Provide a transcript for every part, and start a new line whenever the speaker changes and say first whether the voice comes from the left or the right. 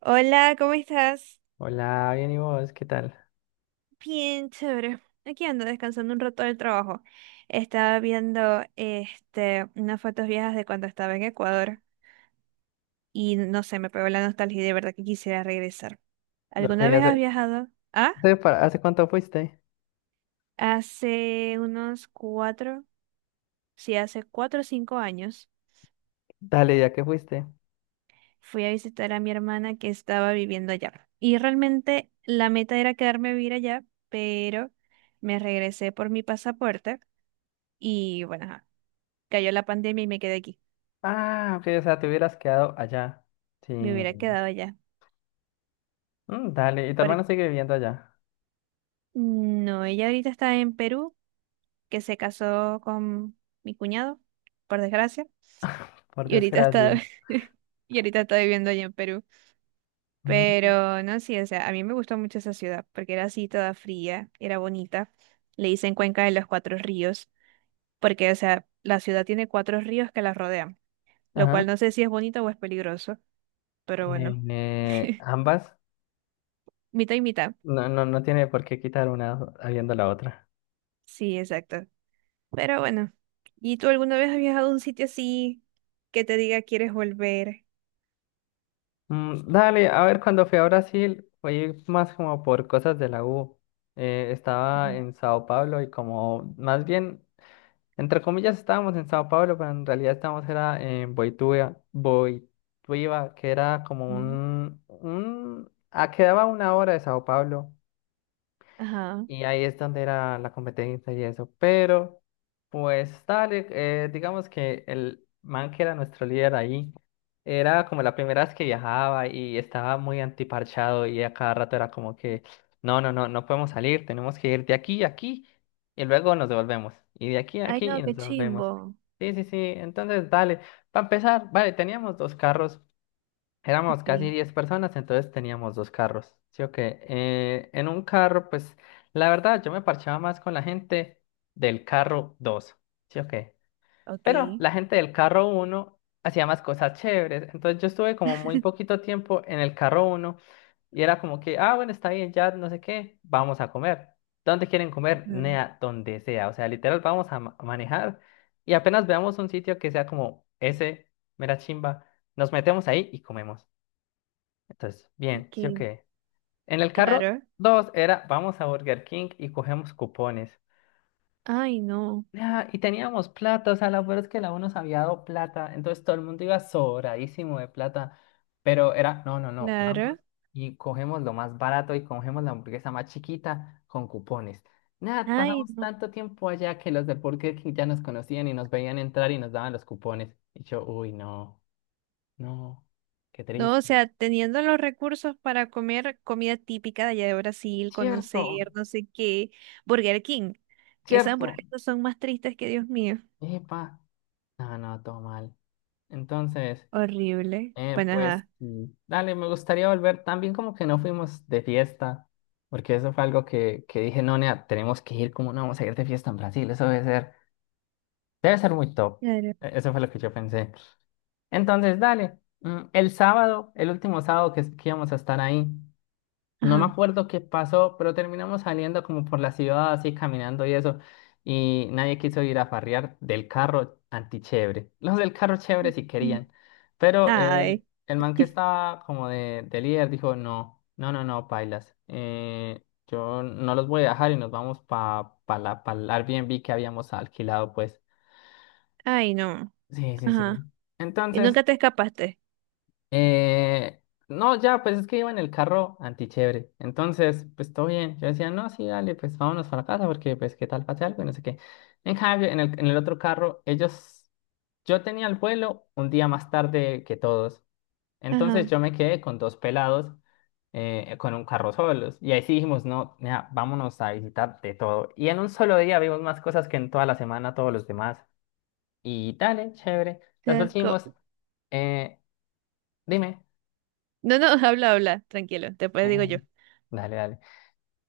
right: Hola, ¿cómo estás?
left: Hola, bien y vos, ¿qué tal?
right: Bien, chévere. Aquí ando descansando un rato del trabajo. Estaba viendo unas fotos viejas de cuando estaba en Ecuador y no sé, me pegó la nostalgia y de verdad que quisiera regresar.
left: Ok,
right: ¿Alguna
left: bien.
right: vez has
left: ¿hace,
right: viajado? Ah,
left: hace para- ¿hace cuánto fuiste?
right: hace unos cuatro, sí, hace 4 o 5 años
left: Dale, ya que fuiste.
right: fui a visitar a mi hermana que estaba viviendo allá. Y realmente la meta era quedarme a vivir allá, pero me regresé por mi pasaporte y bueno, cayó la pandemia y me quedé aquí.
left: Ah, ok, o sea, te hubieras quedado allá. Sí.
right: Me hubiera quedado allá.
left: Dale, y tu hermano
right: Porque,
left: sigue viviendo allá,
right: no, ella ahorita está en Perú, que se casó con mi cuñado, por desgracia.
left: por
right: Y ahorita está,
left: desgracia.
right: y ahorita está viviendo allá en Perú.
left: Mm,
right: Pero no, sí, o sea, a mí me gustó mucho esa ciudad, porque era así toda fría, era bonita. Le dicen Cuenca de los Cuatro Ríos, porque, o sea, la ciudad tiene cuatro ríos que la rodean, lo
left: ajá.
right: cual no sé si es bonito o es peligroso, pero bueno,
left: Ambas,
right: mitad y mitad.
left: no, no, no tiene por qué quitar una habiendo la otra.
right: Sí, exacto. Pero bueno, ¿y tú alguna vez has viajado a un sitio así que te diga quieres volver?
left: Dale, a ver, cuando fui a Brasil, fui más como por cosas de la U. Estaba en Sao Paulo y como más bien. Entre comillas estábamos en Sao Paulo, pero en realidad estábamos era en Boituva, que era como
right: Ujú.
left: quedaba 1 hora de Sao Paulo.
right: Ajá,
left: Y ahí es donde era la competencia y eso. Pero, pues, dale, digamos que el man que era nuestro líder ahí, era como la primera vez que viajaba y estaba muy antiparchado y a cada rato era como que, no, no, no, no podemos salir, tenemos que ir de aquí a aquí y luego nos devolvemos. Y de aquí a
right: ay,
left: aquí
right: no,
left: y nos
right: qué
left: devolvemos.
right: chimbo.
left: Sí, sí, sí, entonces, dale, para empezar, vale, teníamos dos carros. Éramos casi
right: Ok,
left: 10 personas, entonces teníamos dos carros. Sí, ok. En un carro, pues, la verdad, yo me parchaba más con la gente del carro dos. Sí, ok. Pero
right: okay.
left: la gente del carro uno hacía más cosas chéveres. Entonces yo estuve como muy poquito tiempo en el carro uno y era como que, ah, bueno, está bien, ya no sé qué, vamos a comer. ¿Dónde quieren comer?
right: Ajá.
left: Nea, donde sea. O sea, literal, vamos a manejar y apenas veamos un sitio que sea como ese, mera chimba, nos metemos ahí y comemos. Entonces, bien, ¿sí o
right: Que,
left: qué? En el carro
right: claro.
left: dos era, vamos a Burger King y cogemos cupones.
right: Ay, no,
left: Ah, y teníamos plata, o sea, la verdad es que la uno nos había dado plata, entonces todo el mundo iba sobradísimo de plata, pero era, no, no, no, vamos
right: claro.
left: y cogemos lo más barato y cogemos la hamburguesa más chiquita con cupones. Nada,
right: Ay,
left: pasamos
right: no.
left: tanto tiempo allá que los de Burger King ya nos conocían y nos veían entrar y nos daban los cupones. Y yo, uy, no, no, qué
right: No, o
left: triste.
right: sea, teniendo los recursos para comer comida típica de allá de Brasil,
left: Cierto,
right: conocer no sé qué, Burger King, que esas
left: cierto.
right: hamburguesas son más tristes que Dios mío.
left: Epa. No, no, todo mal. Entonces,
right: Horrible. Bueno,
left: pues,
right: ajá.
left: dale, me gustaría volver también como que no fuimos de fiesta, porque eso fue algo que dije, no, nea, tenemos que ir, como no vamos a ir de fiesta en Brasil? Eso debe ser muy top.
right: Claro.
left: Eso fue lo que yo pensé. Entonces, dale, el sábado, el último sábado que íbamos a estar ahí. No
right: Ajá.
left: me acuerdo qué pasó, pero terminamos saliendo como por la ciudad, así caminando y eso. Y nadie quiso ir a farrear del carro antichévere. Los del carro chévere sí
right: Sí.
left: querían. Pero
right: Ay.
left: el man que estaba como de líder dijo, no, no, no, no, pailas. Yo no los voy a dejar y nos vamos para pa pa la, pa el Airbnb que habíamos alquilado, pues.
right: Ay, no.
left: Sí, sí, sí.
right: Ajá. Y
left: Entonces.
right: nunca te escapaste.
left: Eh, no, ya, pues es que iba en el carro antichévere. Entonces, pues todo bien. Yo decía, no, sí, dale, pues vámonos para la casa porque, pues, qué tal pase algo y no sé qué. En cambio, en el otro carro, ellos, yo tenía el vuelo un día más tarde que todos.
right: Ajá.
left: Entonces yo me quedé con dos pelados con un carro solos. Y ahí sí dijimos, no, mira, vámonos a visitar de todo. Y en un solo día vimos más cosas que en toda la semana todos los demás. Y dale, chévere.
right: Te
left: Después
right: esco-
left: dijimos, eh, dime.
right: No, no, habla, habla, tranquilo, después digo
left: Eh,
right: yo.
left: Dale, dale.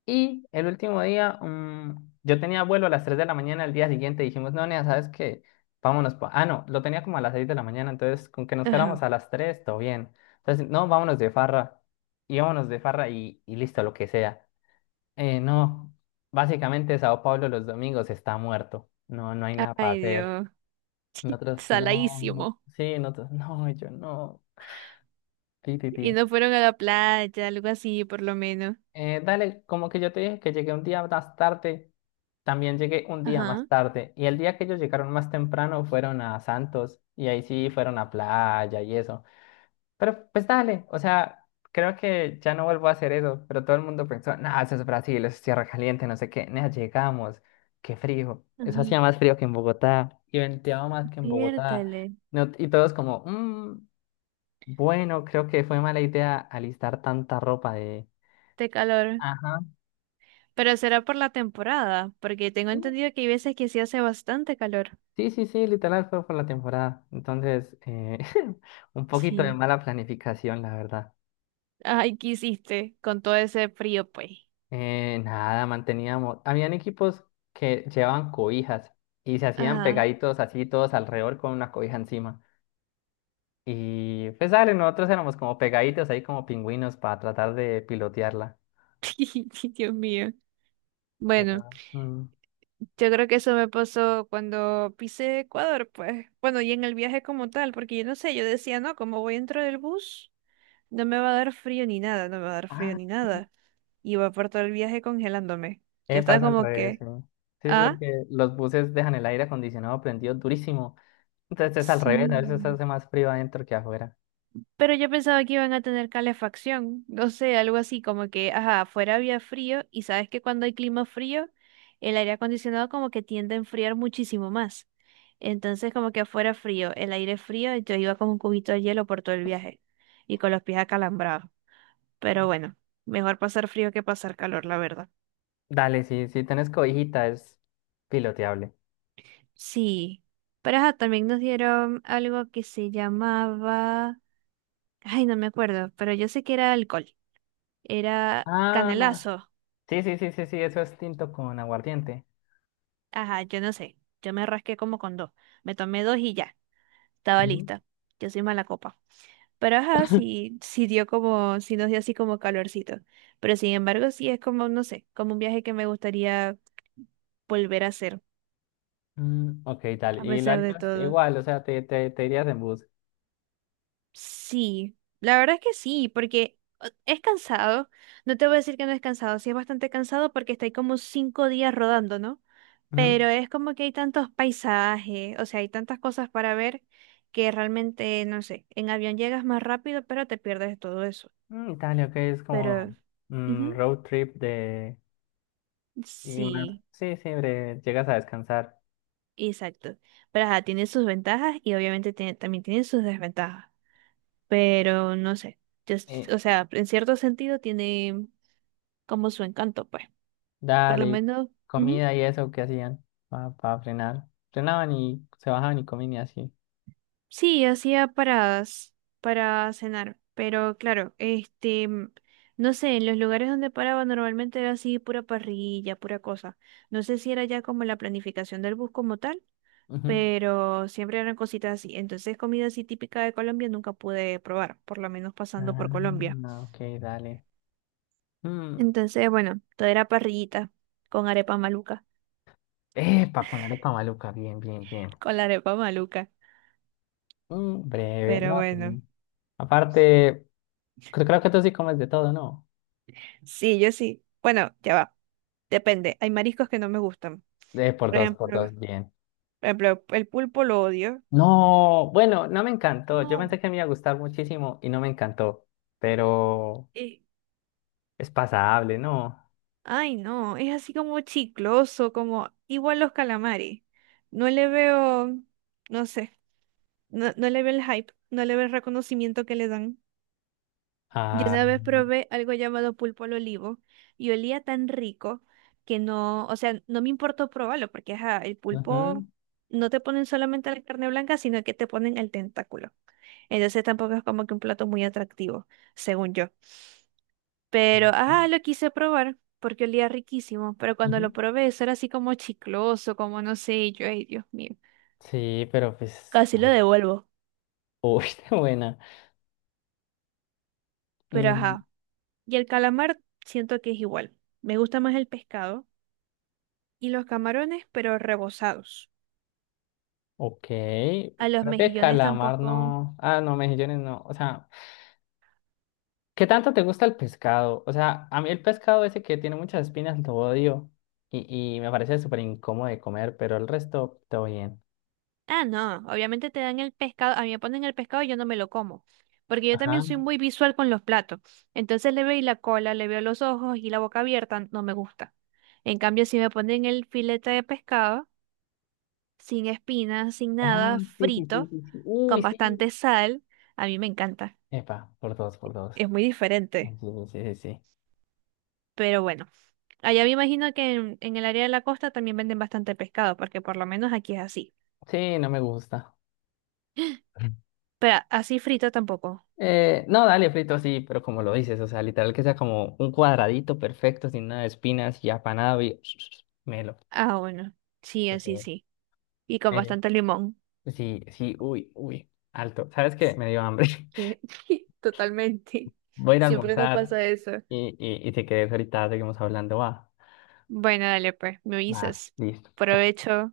left: Y el último día, yo tenía vuelo a las 3 de la mañana el día siguiente. Dijimos, no, Nea, ¿sabes qué? Vámonos. Ah, no, lo tenía como a las 6 de la mañana. Entonces, con que nos
right: Ajá.
left: fuéramos a las 3 todo bien. Entonces, no, vámonos de farra. Y vámonos de farra y listo, lo que sea. No, básicamente Sao Paulo los domingos está muerto. No, no hay nada para
right: Ay,
left: hacer.
right: Dios.
left: Nosotros, no.
right: Saladísimo.
left: Sí, nosotros, no, y yo no. Ti, ti, ti.
right: Y no fueron a la playa, algo así, por lo menos.
left: Dale, como que yo te dije que llegué un día más tarde, también llegué un día más
right: Ajá.
left: tarde. Y el día que ellos llegaron más temprano fueron a Santos y ahí sí fueron a playa y eso. Pero pues dale, o sea, creo que ya no vuelvo a hacer eso. Pero todo el mundo pensó, nah, eso es Brasil, eso es tierra caliente, no sé qué. Nah, llegamos, qué frío. Eso
right: Ajá.
left: hacía más frío que en Bogotá y venteaba más que en Bogotá.
right: Piértale.
left: Y todos como, "Mm, bueno, creo que fue mala idea alistar tanta ropa de.
right: Este calor.
left: Ajá.
right: Pero será por la temporada, porque tengo entendido que hay veces que sí hace bastante calor.
left: Sí, sí, sí, literal fue por la temporada. Entonces, un poquito de
right: Sí.
left: mala planificación, la verdad.
right: Ay, ¿qué hiciste con todo ese frío, pues?
left: Nada, manteníamos. Habían equipos que llevaban cobijas y se hacían
right: Ajá.
left: pegaditos así, todos alrededor con una cobija encima. Y pues, dale, nosotros éramos como pegaditos ahí, como pingüinos, para tratar de pilotearla.
right: Dios mío. Bueno.
left: Pero,
right: Yo creo que eso me pasó cuando pisé Ecuador, pues, bueno, y en el viaje como tal, porque yo no sé, yo decía, no, como voy dentro del bus, no me va a dar frío ni nada, no me va a dar frío
left: ah,
right: ni nada. Iba por todo el viaje congelándome. Yo estaba
left: pasa al
right: como
left: revés,
right: que,
left: sí. Sí, es
right: ah,
left: porque los buses dejan el aire acondicionado prendido durísimo. Entonces es al revés, a veces
right: sí.
left: hace más frío adentro que afuera.
right: Pero yo pensaba que iban a tener calefacción, no sé, algo así, como que, ajá, afuera había frío y sabes que cuando hay clima frío, el aire acondicionado como que tiende a enfriar muchísimo más. Entonces como que afuera frío, el aire frío, yo iba con un cubito de hielo por todo el viaje y con los pies acalambrados. Pero bueno, mejor pasar frío que pasar calor, la verdad.
left: Dale, sí, si tenés cobijita es piloteable.
right: Sí, pero ajá, también nos dieron algo que se llamaba, ay, no me acuerdo, pero yo sé que era alcohol, era
left: Ah,
right: canelazo.
left: sí, sí, sí, sí, sí, eso es tinto con aguardiente.
right: Ajá, yo no sé. Yo me rasqué como con dos. Me tomé dos y ya. Estaba
left: Ujú.
right: lista. Yo soy mala copa. Pero ajá, sí, sí dio como, sí nos dio así como calorcito. Pero sin embargo, sí es como, no sé, como un viaje que me gustaría volver a hacer,
left: Ok,
right: a
left: dale. Y lo
right: pesar de
left: harías
right: todo.
left: igual, o sea, te irías en bus.
right: Sí, la verdad es que sí, porque es cansado. No te voy a decir que no es cansado, sí es bastante cansado porque estáis como 5 días rodando, ¿no?
left: Ujú.
right: Pero es como que hay tantos paisajes, o sea, hay tantas cosas para ver que realmente, no sé, en avión llegas más rápido, pero te pierdes todo eso.
left: Dale, ok, es
right: Pero,
left: como
right: ujú,
left: road trip de. Y más,
right: sí,
left: sí, sí, breve, llegas a descansar.
right: exacto. Pero ajá, tiene sus ventajas y obviamente también tiene sus desventajas. Pero no sé,
left: Eh,
right: o sea, en cierto sentido tiene como su encanto, pues. Por
left: Dale,
right: lo
left: y
right: menos, ujú.
left: comida y eso que hacían para frenar. Frenaban y se bajaban y comían y así.
right: Sí, hacía paradas para cenar, pero claro, no sé, en los lugares donde paraba normalmente era así pura parrilla, pura cosa. No sé si era ya como la planificación del bus como tal,
left: Ujú.
right: pero siempre eran cositas así. Entonces, comida así típica de Colombia nunca pude probar, por lo menos pasando por Colombia.
left: Ah, ok, dale. Mm,
right: Entonces, bueno, todo era parrillita con arepa maluca,
left: Epa, con la arepa maluca, bien, bien, bien.
right: con la arepa maluca,
left: Breve, no.
right: pero bueno.
left: Sí. Aparte, creo que tú sí comes de todo, ¿no?
right: Sí, yo sí. Bueno, ya va. Depende. Hay mariscos que no me gustan.
left: Por
right: Por
left: dos, por
right: ejemplo,
left: dos, bien.
right: por ejemplo, el pulpo lo odio.
left: No, bueno, no me encantó. Yo
right: No.
left: pensé que me iba a gustar muchísimo y no me encantó, pero
right: eh,
left: es pasable, ¿no?
right: ay, no. Es así como chicloso, como igual los calamares. No le veo, no sé, no, no le veo el hype, no le veo el reconocimiento que le dan. Yo
left: Ah,
right: una vez probé algo llamado pulpo al olivo y olía tan rico que no, o sea, no me importó probarlo porque ajá, el pulpo
left: ujú,
right: no te ponen solamente la carne blanca, sino que te ponen el tentáculo. Entonces tampoco es como que un plato muy atractivo, según yo. Pero,
left: ujú,
right: ajá, lo quise probar porque olía riquísimo, pero cuando
left: ujú.
right: lo probé eso era así como chicloso, como no sé, y yo, ay, Dios mío,
left: Sí, pero pues,
right: casi lo
left: ay,
right: devuelvo.
left: uy, qué buena.
right: Pero,
left: Mm,
right: ajá, y el calamar siento que es igual. Me gusta más el pescado y los camarones, pero rebozados.
left: ok,
right: A los
left: creo que
right: mejillones
left: calamar
right: tampoco.
left: no, ah, no, mejillones no, o sea. ¿Qué tanto te gusta el pescado? O sea, a mí el pescado ese que tiene muchas espinas lo odio y me parece súper incómodo de comer, pero el resto todo bien.
right: Ah, no, obviamente te dan el pescado. A mí me ponen el pescado y yo no me lo como. Porque yo también soy
left: Ajá.
right: muy visual con los platos. Entonces le veo la cola, le veo los ojos y la boca abierta, no me gusta. En cambio, si me ponen el filete de pescado, sin espinas, sin
left: Ah,
right: nada,
left: sí, sí, sí,
right: frito,
left: sí, sí. Uy,
right: con bastante
left: sí.
right: sal, a mí me encanta.
left: Epa, por dos, por dos.
right: Es muy diferente.
left: Sí, sí, sí. Sí,
right: Pero bueno, allá me imagino que en el área de la costa también venden bastante pescado, porque por lo menos aquí es así.
left: sí, no me gusta.
right: Pero así frito tampoco.
left: No, dale, frito, sí, pero como lo dices, o sea, literal que sea como un cuadradito perfecto, sin nada de espinas y apanado y melo.
right: Ah, bueno. Sí,
left: Sí,
right: así sí. Y con
left: Eh,
right: bastante limón.
left: sí, sí, uy, uy, alto. ¿Sabes qué? Me dio hambre.
right: Que- Totalmente.
left: Voy a ir a
right: Siempre nos
left: almorzar
right: pasa eso.
left: y si querés ahorita seguimos hablando, va.
right: Bueno, dale pues, me
left: Va,
right: avisas.
left: listo. Chao.
right: Provecho.